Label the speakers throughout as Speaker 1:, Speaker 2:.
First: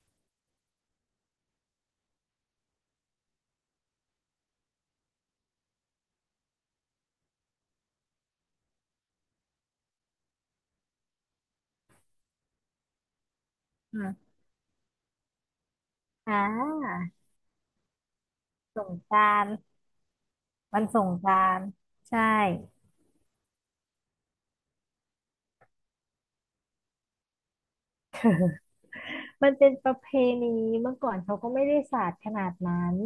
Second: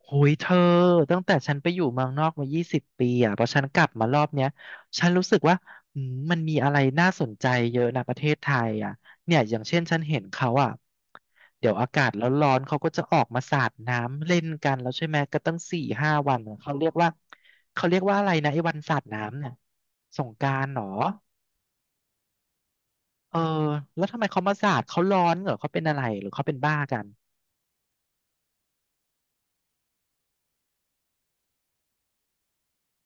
Speaker 1: โอ้ยเธอตั้งแต่ฉันไปอยู่เมืองนอกมา20 ปีอ่ะพอฉันกลับมารอบเนี้ยฉันรู้สึกว่าอืมมันมีอะไรน่าสนใจเยอะนะประเทศไทยอ่ะเนี่ยอย่างเช่นฉันเห็นเขาอ่ะเดี๋ยวอากาศร้อนๆเขาก็จะออกมาสาด
Speaker 2: อ่ะ
Speaker 1: น้ำเล่นกันแล้วใช่ไหมก็ตั้งสี่ห้า
Speaker 2: อ่
Speaker 1: วันอะเขาเรียก
Speaker 2: า
Speaker 1: ว่าเขาเรียกว่าอะไรนะไอ้วัน
Speaker 2: สง
Speaker 1: สาด
Speaker 2: กรา
Speaker 1: น้ำ
Speaker 2: น
Speaker 1: เนี่ย
Speaker 2: ต์
Speaker 1: สงกรานต์เห
Speaker 2: วั
Speaker 1: รอ
Speaker 2: นสงกรานต์ใช่
Speaker 1: เออแล้วทำไมเขามาสาดเขาร้อนเหรอเขาเป็นอะไรหรือเขาเป็นบ้ากัน
Speaker 2: มันเป็นประเพณีเมื่อก่อนเขาก็ไม่ได้สาดขนาดนั้น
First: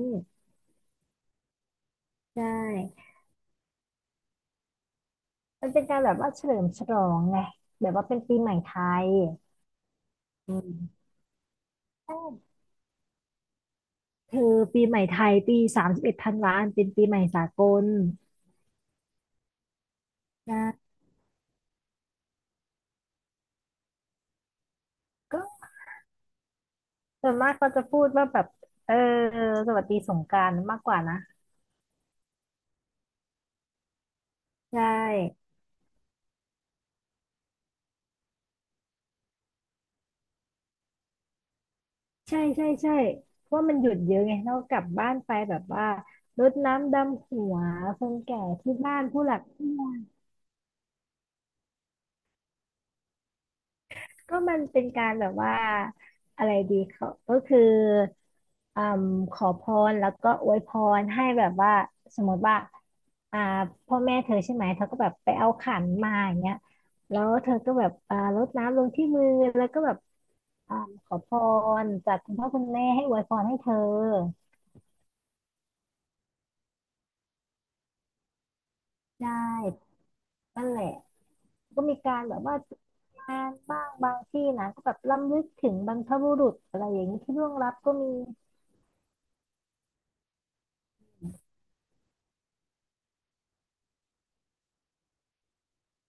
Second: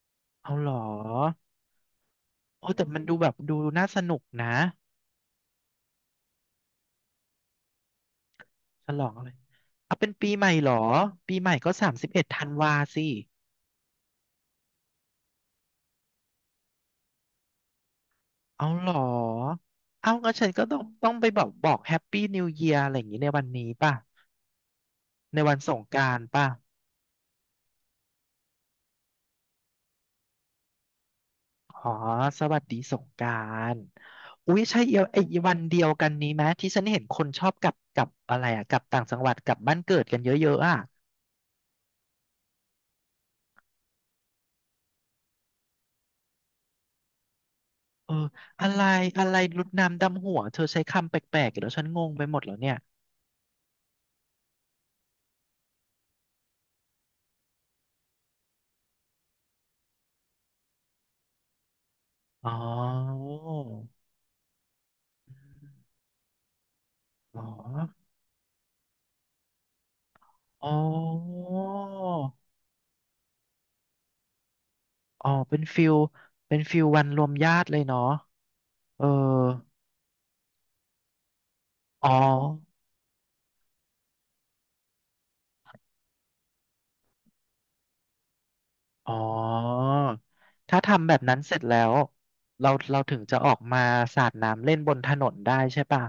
Speaker 1: เอาเหรอ
Speaker 2: ใช่
Speaker 1: โอ้แต่มันดูแบบดูน่าสนุกนะ
Speaker 2: มันเป็นการแบบว่าเฉลิมฉลองไงแบบว่าเป็นปีใหม่ไท
Speaker 1: ฉล
Speaker 2: ย
Speaker 1: องอะไรเอาเป็นปีใหม่
Speaker 2: อื
Speaker 1: เหรอ
Speaker 2: ม
Speaker 1: ปีใหม่ก็สามสิบ
Speaker 2: ใช่
Speaker 1: เอ็ดธันวาสิ
Speaker 2: คือปีใหม่ไทยปีสามสิบเอ็ดธันวาเป็นปีใหม่สากล
Speaker 1: เอาเหรอ เอางั้นฉัน
Speaker 2: นะ
Speaker 1: ก็ต้องไปบอกแฮปปี้นิวเยียร์อะไรอย่างนี้ในวันนี้ป่ะ ใน
Speaker 2: ก็
Speaker 1: วันสงกรานต์ป่ะ
Speaker 2: ส่วนมากก็จะพูดว่าแบบเออสวัสดีสงกรานต์มากกว่านะ
Speaker 1: อ๋อสวัสดีสงกรานต์อุ๊ย
Speaker 2: ใช
Speaker 1: ใช่เอียวไอ้
Speaker 2: ่
Speaker 1: วันเดียวกันนี้ไหมที่ฉันเห็นคนชอบกลับอะไรอะกลับต่างจังหวัดกลับบ้านเกิดกันเยอะๆอะ
Speaker 2: ใช่ใช่เพราะมันหยุดเยอะไงเรากลับบ้านไปแบบว่ารดน้ำดำหัวค
Speaker 1: เออ
Speaker 2: นแก่
Speaker 1: อะ
Speaker 2: ที่
Speaker 1: ไร
Speaker 2: บ้านผู้
Speaker 1: อะ
Speaker 2: ห
Speaker 1: ไร
Speaker 2: ลัก
Speaker 1: รุ
Speaker 2: ผู้
Speaker 1: ด
Speaker 2: ใหญ่
Speaker 1: น้ำดำหัวเธอใช้คำแปลกๆเดี๋ยวฉันงงไปหมดแล้วเนี่ย
Speaker 2: ก็มันเป็นการแบบว่าอะไรดีเขาก็คืออืมขอพรแล้วก็อวยพรให้แบบว่าสมมติ
Speaker 1: อ๋อ
Speaker 2: ว่าอ่าพ่อแม่เธอใช่ไหมเธอก็แบบไปเอาขันมาอย่างเงี้ยแล้ว
Speaker 1: อ๋อ
Speaker 2: เธอก็แบบรดน้ำลงที่มือแล้วก็แบบ
Speaker 1: อ๋อ
Speaker 2: อ่าขอพรจากคุณพ่อคุณแม่ให้อวยพรให้เธอ
Speaker 1: อ๋อเป็นฟิลเป็นฟิลวันรวมญาติเลยเนาะเออ
Speaker 2: ได้นั่นแหละ ก็มี
Speaker 1: อ๋อ
Speaker 2: การแบบว่าจัดงานบ้างบางที่นะก็แบบรำลึกถึงบรรพบุรุษอะไรอย่างนี้ที่ล่วงลับก็มี
Speaker 1: อ๋อ ถ้าทำแบบนั้นเสร็จแล้วเราถึงจะออกมาสาดน้ำเล่นบนถนนได้ใช่ป่ะ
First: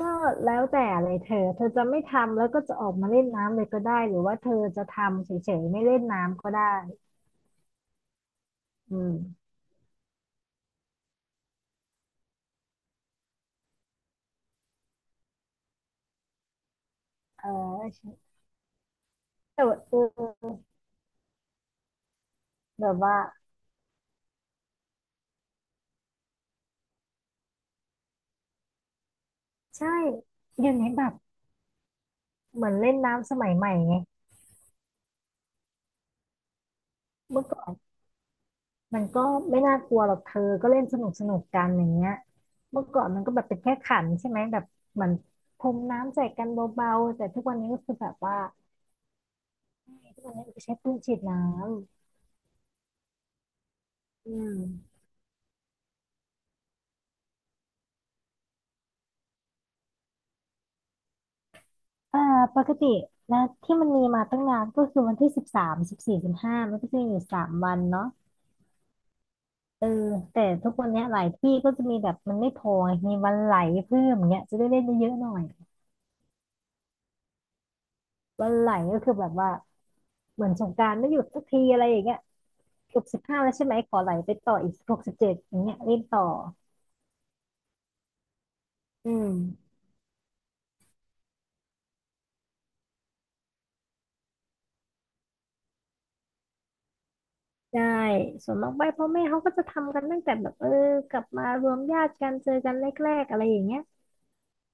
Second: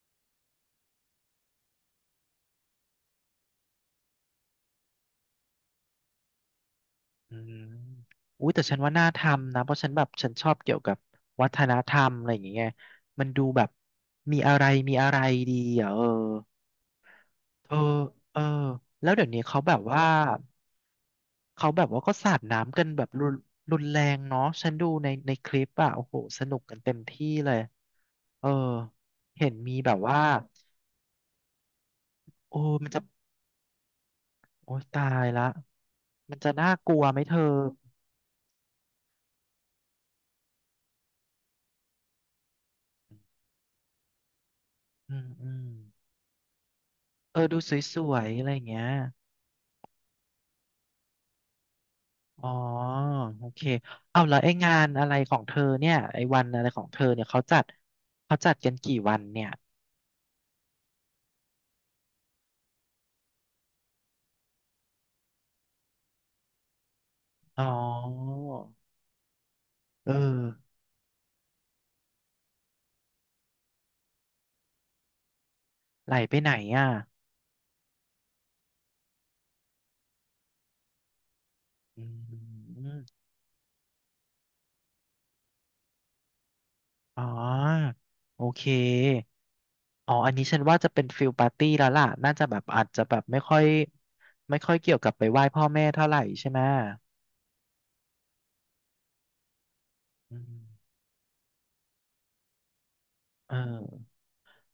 Speaker 2: ก็แล้วแต่เลยเธอเธอจะไม่ทำแล้วก็จะออกมาเล่นน้ำเลยก็ได้หรือว่าเธอจะทำเฉยๆไม่เล่นน้ำก็ได้
Speaker 1: อืมอุ้ยแต่ฉันว่า
Speaker 2: อื
Speaker 1: น่า
Speaker 2: ม
Speaker 1: ทำนะเพราะฉันแบบฉันชอบเกี่ยวกับวัฒนธรรมอะไรอย่างเงี้ยมันดูแบบมีอะไรดีอ่ะเออ
Speaker 2: เอ
Speaker 1: เออ
Speaker 2: อ
Speaker 1: เออแล้วเดี๋ยวนี้เขา
Speaker 2: แต่
Speaker 1: แบ
Speaker 2: ว่า
Speaker 1: บว่า เขาแบบว่าก็สาดน้ำกั
Speaker 2: แบ
Speaker 1: น
Speaker 2: บ
Speaker 1: แบบ
Speaker 2: ว่า
Speaker 1: รุนแรงเนาะฉันดูในในคลิปอะโอ้โหสนุกกันเต็มที่เลยเออเห็นมี
Speaker 2: ใช่
Speaker 1: แบบว่า
Speaker 2: อยู่ในแบบ
Speaker 1: โอ้
Speaker 2: เหมือน
Speaker 1: มัน
Speaker 2: เล่น
Speaker 1: จะ
Speaker 2: น้ำสมัยใหม่ไง
Speaker 1: โอ้ยตายละมันจะน่ากลัวไหมเธอ
Speaker 2: เมื่อก่อน มันก็ไม่น่ากลัวหรอกเธอก็เล่นสนุกกันอย่างเงี้ยเมื่อก่อนมันก็แบบเป็นแค่ขันใช่ไหมแบบเหมือ
Speaker 1: อื
Speaker 2: น
Speaker 1: มอื
Speaker 2: พ
Speaker 1: ม
Speaker 2: รมน้ำใส่กันเบาๆแต่
Speaker 1: เอ
Speaker 2: ทุก
Speaker 1: อ
Speaker 2: วัน
Speaker 1: ดู
Speaker 2: นี้ก็คื
Speaker 1: ส
Speaker 2: อแบ
Speaker 1: ว
Speaker 2: บ
Speaker 1: ย
Speaker 2: ว่า
Speaker 1: ๆอะไรอย่างเงี้ย
Speaker 2: ทุกวันนี้มันก็ใช้ปืนฉีดน้
Speaker 1: อ๋อโอเคเอา
Speaker 2: ำอื
Speaker 1: แล้วไอ้
Speaker 2: ม
Speaker 1: งานอะไรของเธอเนี่ยไอ้วันอะไรของเธอเนี่ยเขาจัดเขาจัดกันกี่วันเนี่ย
Speaker 2: อ่าปกตินะที่มันมีมาตั้งนานก็คือวันที่13 14 15มันก็จะมีอยู่สาม
Speaker 1: อ๋อ
Speaker 2: วันเนาะเออ
Speaker 1: เออ
Speaker 2: แต่ทุกวันเนี้ยหลายที่ก็จะมีแบบมันไม่พอไงมีวันไหลเพิ่มอย่างเงี้ยจะได้เล่นเยอะๆหน่อย
Speaker 1: ไหลไปไหนอ่ะ
Speaker 2: วันไหลก็คือแบบว่าเหมือนสงกรานต์ไม่หยุดสักทีอะไรอย่า
Speaker 1: อื
Speaker 2: งเงี้ย จ
Speaker 1: ม
Speaker 2: บ15แล้วใช่ไหมขอไหลไปต่ออีก16 17อย่างเงี้ยรีบต่อ
Speaker 1: อ๋อโอเค
Speaker 2: อืม
Speaker 1: อ๋ออันนี้ฉันว่าจะเป็นฟิลปาร์ตี้แล้วล่ะน่าจะแบบอาจจะแบบไม่ค่อยเกี่ยวกับไปไหว้พ่อแม่เท่าไหร่ใช่ไหม
Speaker 2: ได้ส่วนมากไปพ่อแม่เขาก็จะทำกันตั้งแต่
Speaker 1: อื
Speaker 2: แบบ
Speaker 1: ม
Speaker 2: กลับมารวมญาติกันเจอกันแรกๆอะไร
Speaker 1: เอ
Speaker 2: อ
Speaker 1: อ
Speaker 2: ย่างเงี้ย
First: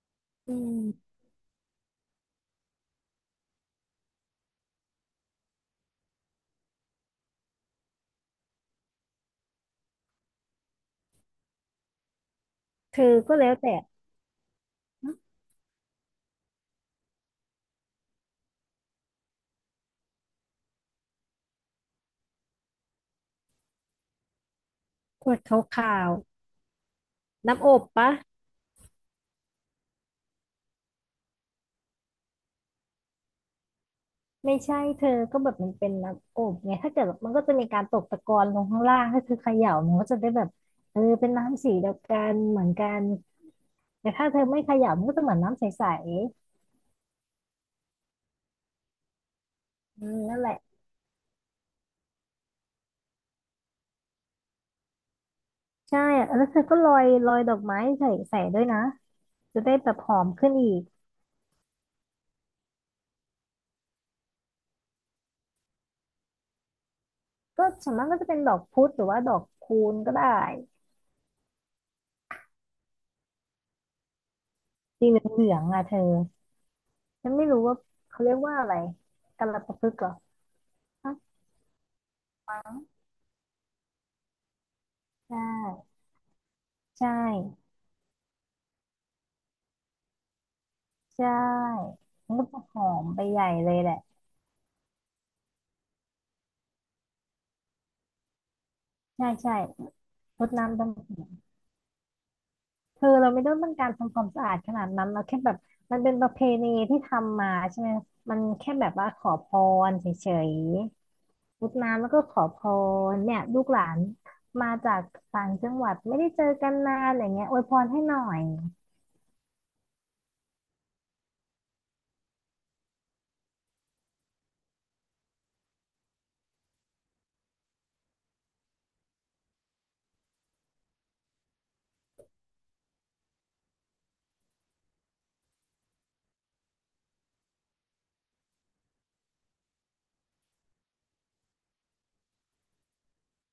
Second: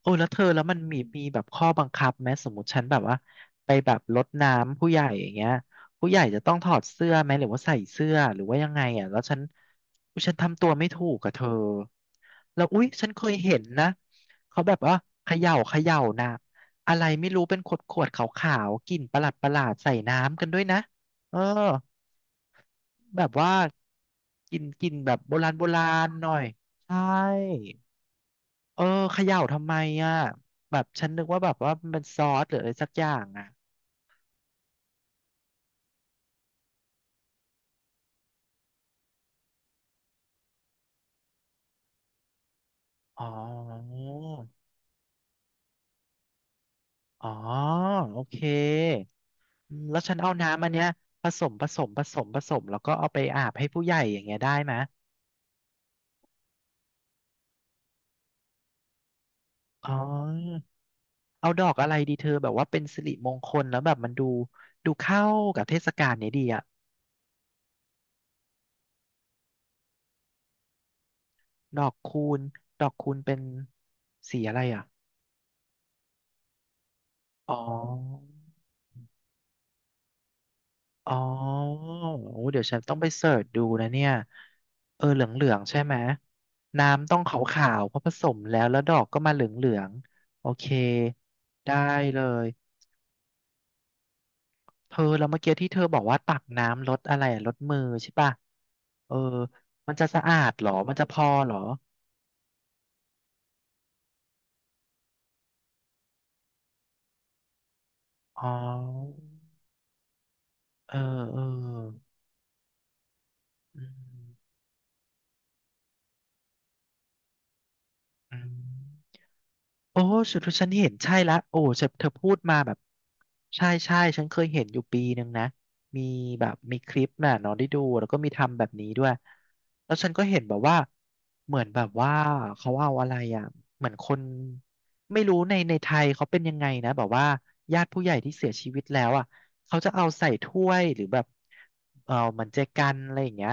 Speaker 1: โอ้แล้วเธอ
Speaker 2: อื
Speaker 1: แล้วมัน
Speaker 2: ม
Speaker 1: มีมีแบบข้อบังคับไหมสมมติฉันแบบว่าไปแบบรดน้ำผู้ใหญ่อย่างเงี้ยผู้ใหญ่จะต้องถอดเสื้อไหมหรือว่าใส่เสื้อหรือว่ายังไงอ่ะแล้วฉันอุ๊ยฉันทำตัวไม่ถูกกับเธอแล้วอุ๊ย
Speaker 2: เธอ
Speaker 1: ฉันเคย
Speaker 2: ก็แล้
Speaker 1: เห็
Speaker 2: ว
Speaker 1: น
Speaker 2: แต่
Speaker 1: นะเขาแบบว่า
Speaker 2: ฮะ
Speaker 1: เขย่านะอะไรไม่รู้เป็นขวดขาวๆกลิ่นประหลาดใส่น้ำกันด้วยนะเออแบบว่ากินกินแบบ
Speaker 2: ข
Speaker 1: โบ
Speaker 2: วด
Speaker 1: ราณโบรา
Speaker 2: ขา
Speaker 1: ณ
Speaker 2: ว
Speaker 1: หน่อยใช่
Speaker 2: ๆน้ำอบปะ
Speaker 1: เออเขย่าทำไมอ่ะแบบฉันนึกว่าแบบว่ามันเป็นซอสหรืออะไรสักอย่างอ่ะ
Speaker 2: ไม่ใช่เธอก็แบบมันเป็นน้ำอบไงถ้าเกิดแบบมันก็จะมีการตกตะกอนลงข้างล่างถ้าเธอเขย่ามันก็จะได้แบบเป็นน้ำสีเดียวกันเหมือนกัน
Speaker 1: อ๋อ
Speaker 2: แต่ถ้าเธอไม่เขย่ามันก็จะเหมือนน้ำใส
Speaker 1: อ๋อโอเคอืมแล้
Speaker 2: ๆ
Speaker 1: ว
Speaker 2: อื
Speaker 1: ฉัน
Speaker 2: ม
Speaker 1: เอา
Speaker 2: นั่นแหละ
Speaker 1: น้ำอันเนี้ยผสมแล้วก็เอาไปอาบให้ผู้ใหญ่อย่างเงี้ยได้ไหม
Speaker 2: ใช่อะแล้วเธอก็โรยดอกไม้ใส่ด้วยนะจะได้แบ
Speaker 1: อ๋อ
Speaker 2: บหอมขึ้นอีก
Speaker 1: เอาดอกอะไรดีเธอแบบว่าเป็นสิริมงคลแล้วแบบมันดูดูเข้ากับเทศกาลเนี้ยดีอ่ะ
Speaker 2: ก็ส่วนมากก็จะเป็นดอกพุธหรือว่าดอกคูนก็ได้
Speaker 1: ดอกคูณดอกคูณเป็นสีอะไรอ่ะ
Speaker 2: สีเหลืองๆอ่ะเธอฉันไม่
Speaker 1: อ๋
Speaker 2: รู้ว่า
Speaker 1: อ
Speaker 2: เขาเรียกว่าอะไรกัลปะพฤกษ์เหรอ
Speaker 1: อ๋
Speaker 2: อ่ะ
Speaker 1: อโอ้เดี๋ยวฉันต้องไปเสิร์ชดูนะเนี่ยเออเห
Speaker 2: ใช่
Speaker 1: ลืองๆใช่ไหม
Speaker 2: ใช่
Speaker 1: น้ำต้องขาวๆเพราะผสมแล้วแล้วดอกก็มาเหลืองๆโอเค
Speaker 2: ใช
Speaker 1: ได้
Speaker 2: ่
Speaker 1: เล
Speaker 2: มันก็
Speaker 1: ย
Speaker 2: จะหอมไปใหญ่เลยแหละ
Speaker 1: เธอแล้วเมื่อกี้ที่เธอบอกว่าตักน้ำลดอะไรอะลดมือใช่ป่ะเออ
Speaker 2: ใช่ใช่
Speaker 1: มันจะสะอา
Speaker 2: รด
Speaker 1: ดเหรอ
Speaker 2: น้ำ
Speaker 1: มั
Speaker 2: ดำ
Speaker 1: นจะพ
Speaker 2: หั
Speaker 1: อ
Speaker 2: ว
Speaker 1: เหรอ
Speaker 2: เธอเราไม่ต้องการทำความสะอาดขนาดนั้นเราแค่แบบมันเป็นประเพณีที่ทำมาใช่ไหมมัน
Speaker 1: อ๋อ
Speaker 2: แค่แบบว่าขอพรเฉย
Speaker 1: เออเออ
Speaker 2: รดน้ำแล้วก็ขอพรเนี่ยลูกห
Speaker 1: อื
Speaker 2: ลาน
Speaker 1: ม
Speaker 2: มาจากต่างจังหวัดไม่ได้เจอกันนานอะไรเงี้ยอวยพรให้หน่อ
Speaker 1: อื
Speaker 2: ย
Speaker 1: ม โอ้สุดที่ฉันเห็นใช่ละโอ้เธอเธอพูดมาแบบใช่ใช่ฉันเคยเห็นอยู่ปีหนึ่งนะมีแบบมีคลิปน่ะเนอนได้ดูแล้วก็มีทำแบบนี้ด้วยแล้วฉันก็เห็นแบบว่าเหมือนแบบว่าเขาเอาอะไรอ่ะเหมือนคนไม่รู้ในในไทยเขาเป็นยังไงนะแบบว่าญาติผู้ใหญ่ที่เสียชีวิตแล้วอ่ะเขาจะเอาใส่ถ้วยหรือแบบเออเหมือนเจกันอะไรอย่างเงี้ย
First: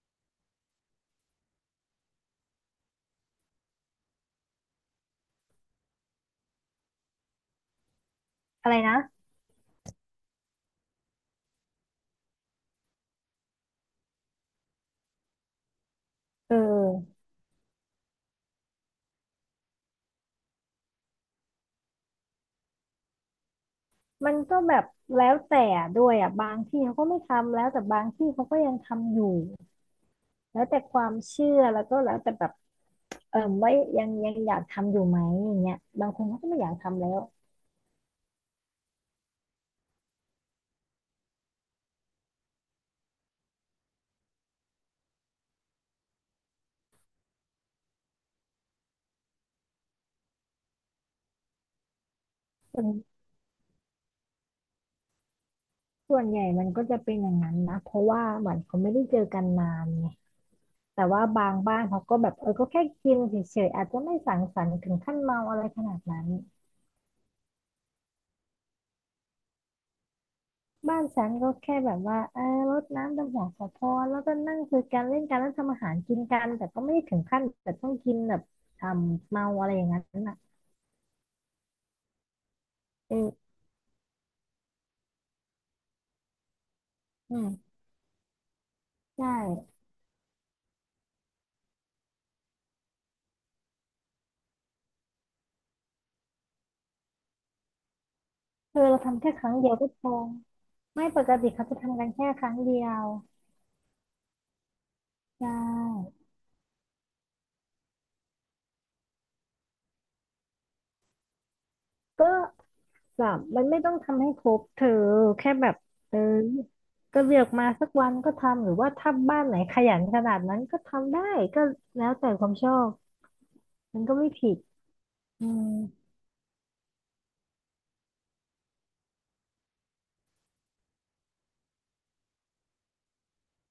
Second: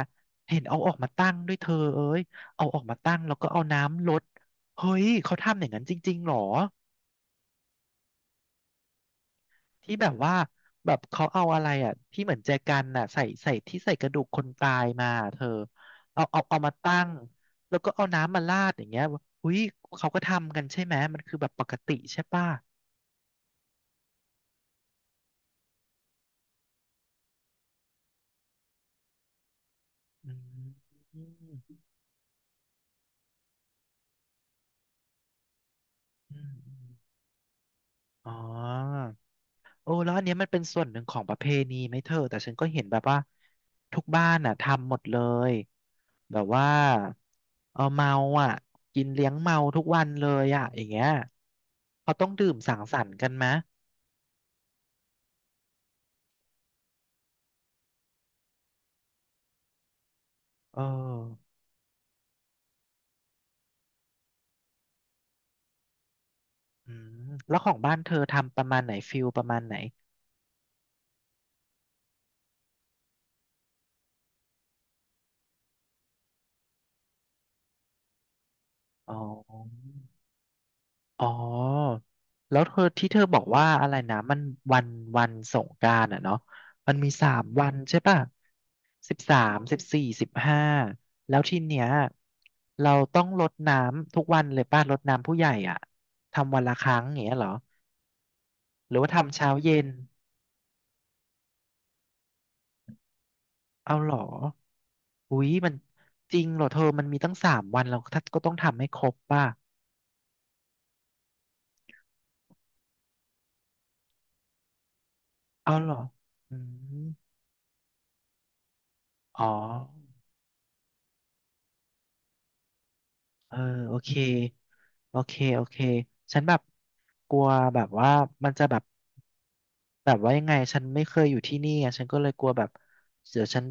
Speaker 1: เห็นเอาออกมาตั้งด้วยเธอเอ้ยเอาออกมาตั้งแล้วก็เอาน้ำรด เฮ้ย เขาทำอย่างนั้นจริงๆหรอ
Speaker 2: อะไรนะ
Speaker 1: ที่แบบว่าแบบเขาเอาอะไรอ่ะที่เหมือนแจกันน่ะใส่ใส่ที่ใส่กระดูกคนตายมาเธอเอาเอา
Speaker 2: เอ
Speaker 1: เอามาตั้ง
Speaker 2: อ
Speaker 1: แล้วก็เอาน้ำมาราดอย่างเงี้ยเฮ้ยเขาก็ทำกันใช่ไหมมันคือแบบปกติใช่ป่ะ
Speaker 2: มันก็แบบแล้วแต่ด้วยอ่ะบางที่เขาก็ไม่ทำแล้วแต่บางที่เขาก็ยังทำอยู่
Speaker 1: อื
Speaker 2: แล้ว
Speaker 1: ม
Speaker 2: แต่ความ
Speaker 1: อื
Speaker 2: เชื่อ
Speaker 1: ม
Speaker 2: แล้วก็แล้วแต่แบบว่ายังอยากทำอยู่ไหมอย่างเงี้ยบางคนเขา
Speaker 1: อื
Speaker 2: ก็
Speaker 1: ม
Speaker 2: ไม่อยากทำแล้ว
Speaker 1: อ๋อ โอ้แล้วอันเนี้ยมันเป็นส่วนหนึ่งของประเพณีไหมเธอแต่ฉันก็เห็นแบบว่าทุกบ้านอ่ะทำหมดเลยแบบว่าเอาเมาอ่ะกินเลี้ยงเมาทุกวันเลยอ่ะอย่างเงี้ยเขาต้องดื่มสั
Speaker 2: ส่
Speaker 1: ง
Speaker 2: วน
Speaker 1: สรรค์กันไหม
Speaker 2: ส่วนใหญ่มันก็จะเป็นอย่างนั้นนะเพราะว่าเหมือนเขาไม่ได้เจอกันนานไง
Speaker 1: เอ
Speaker 2: แต่ว่าบา
Speaker 1: อ
Speaker 2: งบ้านเขาก็แบบเออก็แค่กินเฉยๆอาจจะไม่สังสรรค์ถึงขั้นเมาอะไรขนาดนั้น
Speaker 1: อืมแล้วของบ้านเธอทำประมาณไหนฟิลประมาณไหน
Speaker 2: บ้านฉันก็แค่แบบว่ารดน้ำดำหัวขอพรแล้วก็นั่งคุยกันเล่นกันแล้วทำอาหารกินกันแต่ก็ไม่ได้ถึงขั้นแต่ต้องกินแบบท
Speaker 1: อ๋อ
Speaker 2: ำเมาอะไรอย่างนั้นน่ะ
Speaker 1: อ๋อแล้วเธอที่เธอบอก
Speaker 2: เออ
Speaker 1: ว่าอะไรนะมันวันวันสงกรานต์อ่ะเนาะมันมีสา
Speaker 2: อื
Speaker 1: ม
Speaker 2: ม
Speaker 1: วันใช่ป่ะสิบ
Speaker 2: ใช่
Speaker 1: สามสิบสี่สิบห้าแล้วทีเนี้ยเราต้องรดน้ำทุกวันเลยป่ะรดน้ำผู้ใหญ่อ่ะทำวันละครั้งอย่างเงี้ยเหรอ
Speaker 2: เออ
Speaker 1: หรื
Speaker 2: เรา
Speaker 1: อว่า
Speaker 2: ทำแค่
Speaker 1: ทำ
Speaker 2: ค
Speaker 1: เช้า
Speaker 2: รั้งเดีย
Speaker 1: เย็
Speaker 2: วก็
Speaker 1: น
Speaker 2: พอไม่ปกติเขาจะทำกันแค่ครั้งเดียว
Speaker 1: เอาเหรออุ๊
Speaker 2: ใช
Speaker 1: ยมัน
Speaker 2: ่
Speaker 1: จริงเหรอเธอมันมีตั้งสามวันเราก็ต้องทำให้ครบป่ะ
Speaker 2: ก็ สับมันไม่ต้องทำให้ครบเธอแค่แบ
Speaker 1: เอา
Speaker 2: บ
Speaker 1: เหรอ
Speaker 2: เออ
Speaker 1: อื
Speaker 2: ก็
Speaker 1: ม
Speaker 2: เลือกมาสักวันก็ทำหรือว่าถ้าบ้า
Speaker 1: อ๋
Speaker 2: น
Speaker 1: อ
Speaker 2: ไหนขยันขนาดนั้นก็ทำได้ก็แล้วแต่ความชอบ
Speaker 1: เออโอ
Speaker 2: มัน
Speaker 1: เค
Speaker 2: ก็ไม่ผิด
Speaker 1: โอเค
Speaker 2: อื
Speaker 1: โอ
Speaker 2: ม
Speaker 1: เคฉันแบบกลัวแบบว่ามันจะแบบแบบว่ายังไงฉันไม่เคยอยู่ที่นี่ไงฉันก็เลยกลัวแบบเดี๋ยวฉัน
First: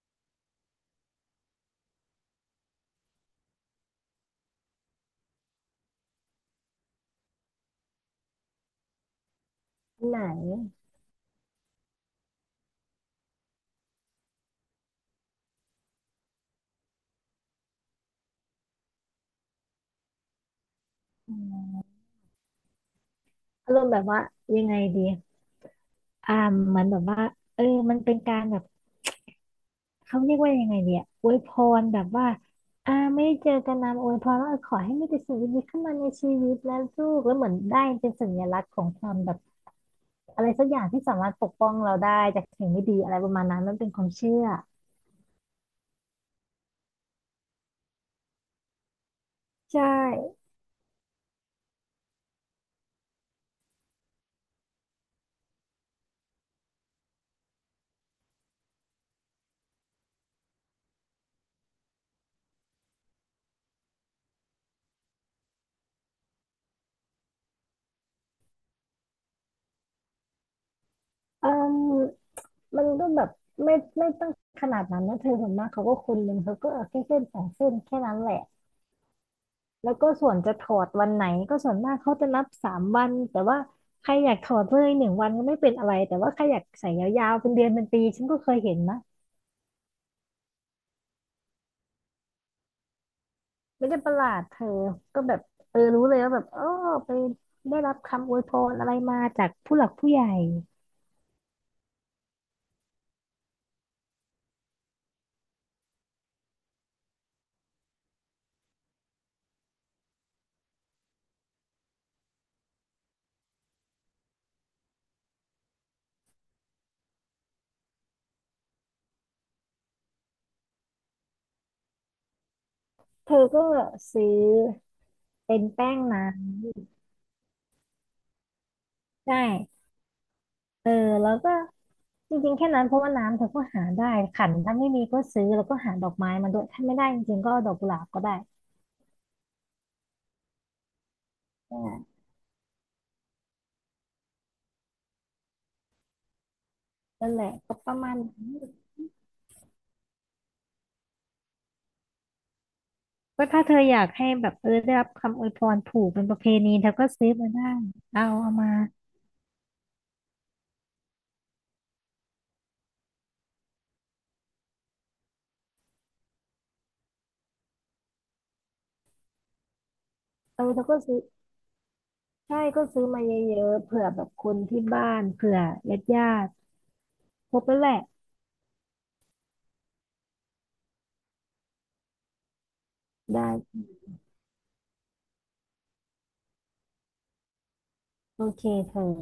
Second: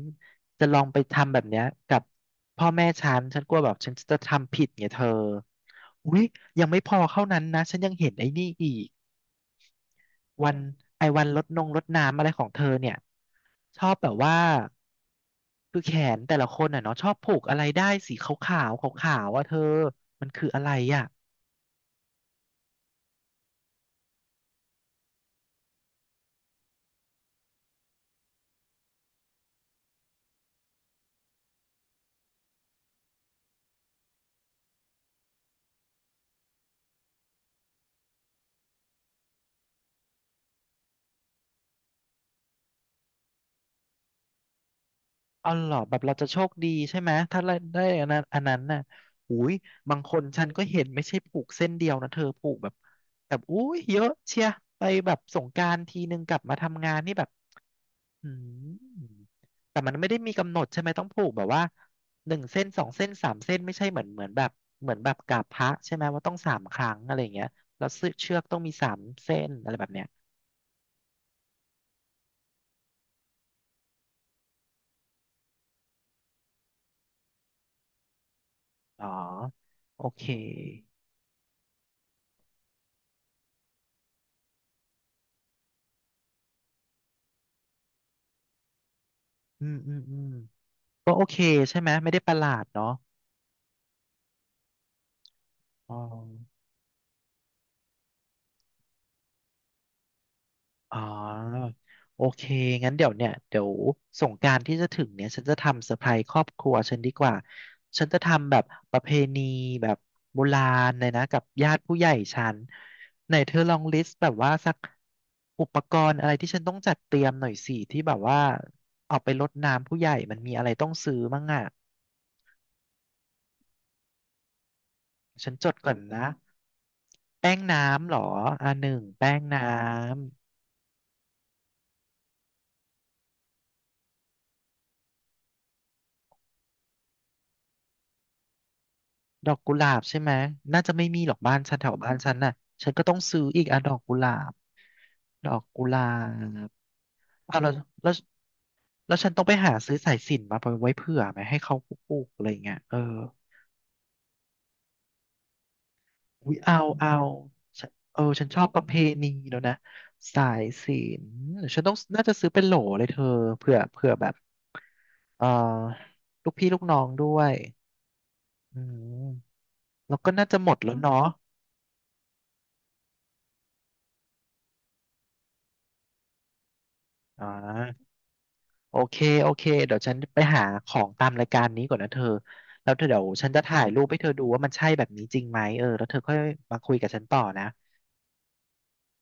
Speaker 1: จะลองไปทำแบบเนี้ยกับพ่อแม่ฉันฉันกลัวแบบฉันจะทำผิดไงเธออุ๊ยยังไม่พอเท่านั้นนะฉันยังเห็นไอ้นี่อีก
Speaker 2: อันไหน
Speaker 1: วันไอ้วันลดนงลดน้ำอะไรของเธอเนี่ยชอบแบบว่าคือแขนแต่ละคนอ่ะเนาะชอบผูกอะไรได้สีขาวๆขาวๆว่าเธอมันคืออะไรอ่ะ
Speaker 2: อืมอารมณ์แบบว่ายังไงดีอ่ามันแบบว่าเออมันเป็นการแบบเขาเรียกว่ายังไงดีอะอวยพรแบบว่าไม่ได้เจอกันนานอวยพรว่าขอให้มีแต่สิ่งดีๆเข้ามาในชีวิตนะลูกแล้วเหมือนได้เป็นสัญลักษณ์ของความแบบ อะไรสักอย่างที่สามารถปกป้องเราได้จากสิ่งไม่ดีอะไรประมาณนั้นมันเป็นความเชื่อ
Speaker 1: อ๋อเหรอแบบเราจะโชคดีใช่ไหมถ้าได้อันนั้นอันนั้นน่ะอุ้ย
Speaker 2: ใช
Speaker 1: บางคน
Speaker 2: ่
Speaker 1: ฉันก็เห็นไม่ใช่ผูกเส้นเดียวนะเธอผูกแบบแบบอุ้ยเยอะเชียไปแบบสงกรานต์ทีนึงกลับมาทำงานนี่แบบอืมแต่มันไม่ได้มีกำหนดใช่ไหมต้องผูกแบบว่าหนึ่งเส้นสองเส้นสามเส้นไม่ใช่เหมือนเหมือนแบบเหมือนแบบกราบพระใช่ไหมว่าต้องสามครั้งอะไรอย่างเงี้ยแล้วเสื้อเชือกต้องมีสามเส้นอะไรแบบเนี้ย
Speaker 2: เอ่มมันก็แบบไม่ไม่ต้องขนาดนั้นนะเธอส่วนมากเขาก็คนหนึ่งเขาก็เอาแค่เส้น2 เส้นแค่นั้นแหละ
Speaker 1: อ๋อ
Speaker 2: แล้ว
Speaker 1: โอ
Speaker 2: ก็
Speaker 1: เค
Speaker 2: ส่วนจะถอดวันไหนก็ส่วนมากเขาจะนับสามวันแต่ว่าใครอยากถอดเลย1 วันก็ไม่เป็นอะไรแต่ว่าใครอยากใส่ยาวๆเป็นเดือนเป็นปีฉันก็เคยเห็นนะ
Speaker 1: อืมอืมอืมก็โอเคใช่ไหมไม่ได้ประหลาดเนาะ
Speaker 2: ไม่ได้ประหลาดเธอก็แบบเออ
Speaker 1: อ๋อ
Speaker 2: รู้เลยว่าแบบอ๋อไปได้รับคำอวยพรอะไรมาจากผู้หลักผู้ใหญ่
Speaker 1: อ๋อโอเคงั้นเดี๋ยวเนี่ยเดี๋ยวสงกรานต์ที่จะถึงเนี่ยฉันจะทำเซอร์ไพรส์ครอบครัวฉันดีกว่าฉันจะทำแบบประเพณีแบบโบราณเลยนะกับญาติผู้ใหญ่ฉันไหนเธอลองลิสต์แบบว่าสักอุปกรณ์อะไรที่ฉันต้องจัดเตรียมหน่อยสิที่แบบว่าเอาไปรดน้ำผู้ใหญ่มันมีอะไรต้องซื้อมั่งอ่ะ
Speaker 2: เธอก็ซื้อ
Speaker 1: ฉัน
Speaker 2: เป็น
Speaker 1: จดก่
Speaker 2: แป้
Speaker 1: อน
Speaker 2: งน้
Speaker 1: นะแป้งน้ำเหรออ่าหนึ่ง
Speaker 2: ำ
Speaker 1: แป้ง
Speaker 2: ได้
Speaker 1: น้
Speaker 2: เออแล้วก็จริงๆแค่นั้นเพราะว่าน้ำเธอก็หาได้ขันถ้าไม่มีก็ซื้อแล้วก็หาดอกไม้มาด้วยถ้าไม่ได้จริงๆก็เอาดอกกุหลาบก็ได้
Speaker 1: ดอกกุหลาบใช่ไหมน่าจะไม่มีหรอกบ้านฉั
Speaker 2: อ่
Speaker 1: นแถวบ้าน
Speaker 2: า
Speaker 1: ฉันน่ะฉันก็ต้องซื้ออีกอ่ะดอกกุหลาบดอกกุหลาบ
Speaker 2: นั่นแหละ
Speaker 1: เอาวแล้ว
Speaker 2: ก็ประ
Speaker 1: แล้
Speaker 2: มา
Speaker 1: ว
Speaker 2: ณนั้น
Speaker 1: แล้วฉันต้องไปหาซื้อสายสิญจน์มาไว้เผื่อไหมให้เขาปลูกๆอะไรเงี้ยเออ
Speaker 2: ก็ถ้าเธออยากให้แบบได้รับคำอวยพรผูกเป็นประเพ
Speaker 1: อุ๊ย
Speaker 2: ณี
Speaker 1: เอา
Speaker 2: เธอก็
Speaker 1: เอา
Speaker 2: ซื้อมาได้
Speaker 1: ฉันเออ
Speaker 2: เอา
Speaker 1: ฉัน
Speaker 2: เอา
Speaker 1: ชอบ
Speaker 2: มา
Speaker 1: ประเพณีแล้วนะสายสินฉันต้องน่าจะซื้อเป็นโหลเลยเธอเผื่อเผื่อแบบเออลูกพี่ลูกน้องด้วยอืมแล้วก็น่าจะ
Speaker 2: เอ
Speaker 1: หม
Speaker 2: อ
Speaker 1: ด
Speaker 2: เธอ
Speaker 1: แล้
Speaker 2: ก็
Speaker 1: ว
Speaker 2: ซื้อ
Speaker 1: เนาะ
Speaker 2: ใช่ก็ซื้อมาเยอะๆเผื่อแบบคนที่บ้านเผื่อญาติ
Speaker 1: อ่
Speaker 2: ๆครบแล้วแหละ
Speaker 1: า โอเค โอเค เดี๋ยวฉันไปหาของตามรายการนี้ก่อนนะเธอ แล้วเธอเดี๋ยวฉันจะ
Speaker 2: ได้
Speaker 1: ถ่ายรูปให้เธอดูว่ามันใช่แบบนี้จริงไหม เออ แล้วเธอค่อยมาคุยกับฉันต่อนะ
Speaker 2: โอเคเธอ